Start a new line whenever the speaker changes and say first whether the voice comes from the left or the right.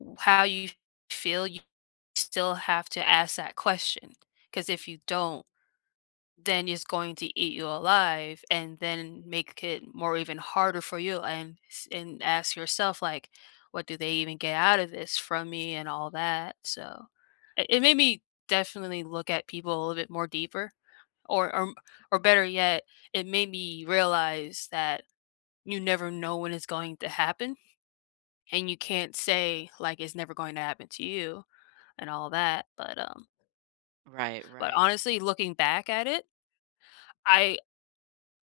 left: W how you feel you still have to ask that question, 'cause if you don't, then it's going to eat you alive, and then, make i it more even harder for you and s and ask yourself, like, "What do they even get out of this from me?" and all that, so, it it made me definitely look at people a little bit more deeper, or, um or better yet, it made me realize that you never know when it's going to happen, and you can't say, like, "It's never going to happen to you," and all that, but, um
right: Right,
left: but
right: right.
left: honestly, looking back at it I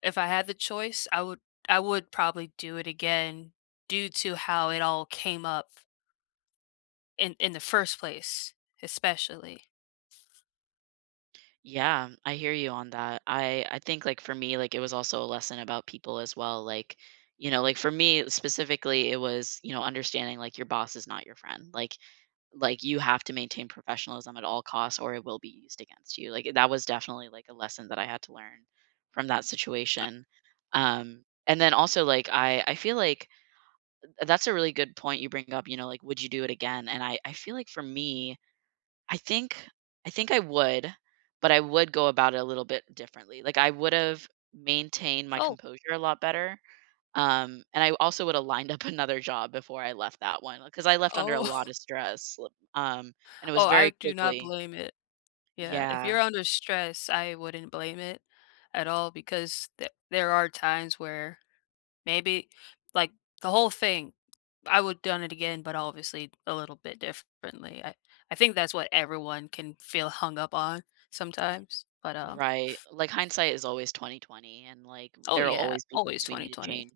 left: if I had the choice, I would I would probably do it again, due to how it all came up in in the first place, especially.
right: Yeah, I hear you on that. I I think, like, for me, like, it was also a lesson about people as well, like you know, like, for me, specifically, it was, you know, understanding, like, your boss is not your friend, like like, you have to maintain professionalism at all costs, or it will be used against you, like, i that was definitely, like, a lesson that I had to learn from that situation. Um, and then also, like, I I feel like Th That's a really good point you bring up, you know, like, "Would you do it again?" and I I feel like, for me, I think I think I would, but I would go about it a little bit differently, like, I would've maintained my
left: Oh.
right: composure a lot better, um, and I w also would've lined up another job before I left that one, uh 'cause I left under a lot
left: Oh
right: of stress, um, and it
left: Oh,
right: was
left: I
right: very
left: do not
right: quickly
left: blame it. Yeah, if
right: Yeah.
left: you're under stress, I wouldn't blame it at all, because th there are times where, maybe like, the whole thing, I would done it again, but obviously, a little bit differently, I I think that's what everyone can feel hung up on sometimes, but, uh
right: Right. Like, hindsight is always 20/20, and, like,
left: Oh,
right: there will
left: yeah.
right: always be
left: Always
right: things we need to
left: 20/20.
right: change.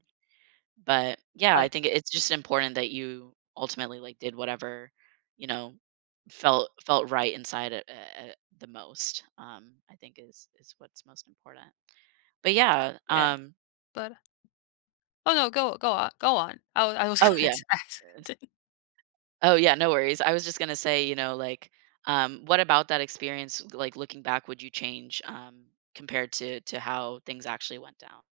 right: But, yeah, I
left: Like
right: think i it's just important that you ultimately, like, did whatever, you know, felt felt right inside a a a the most, um, I think is is what's most important. But yeah,
left: Yeah.
right: um
left: But, uh Oh no, go go o go on. I was I was
right: Oh,
left: going
right: yeah.
left: to ask something.
right: Oh, yeah, no worries. I was just gonna say, you know, like, um, what about that experience, s like, looking back, would you change, um, compared to to how things actually went down?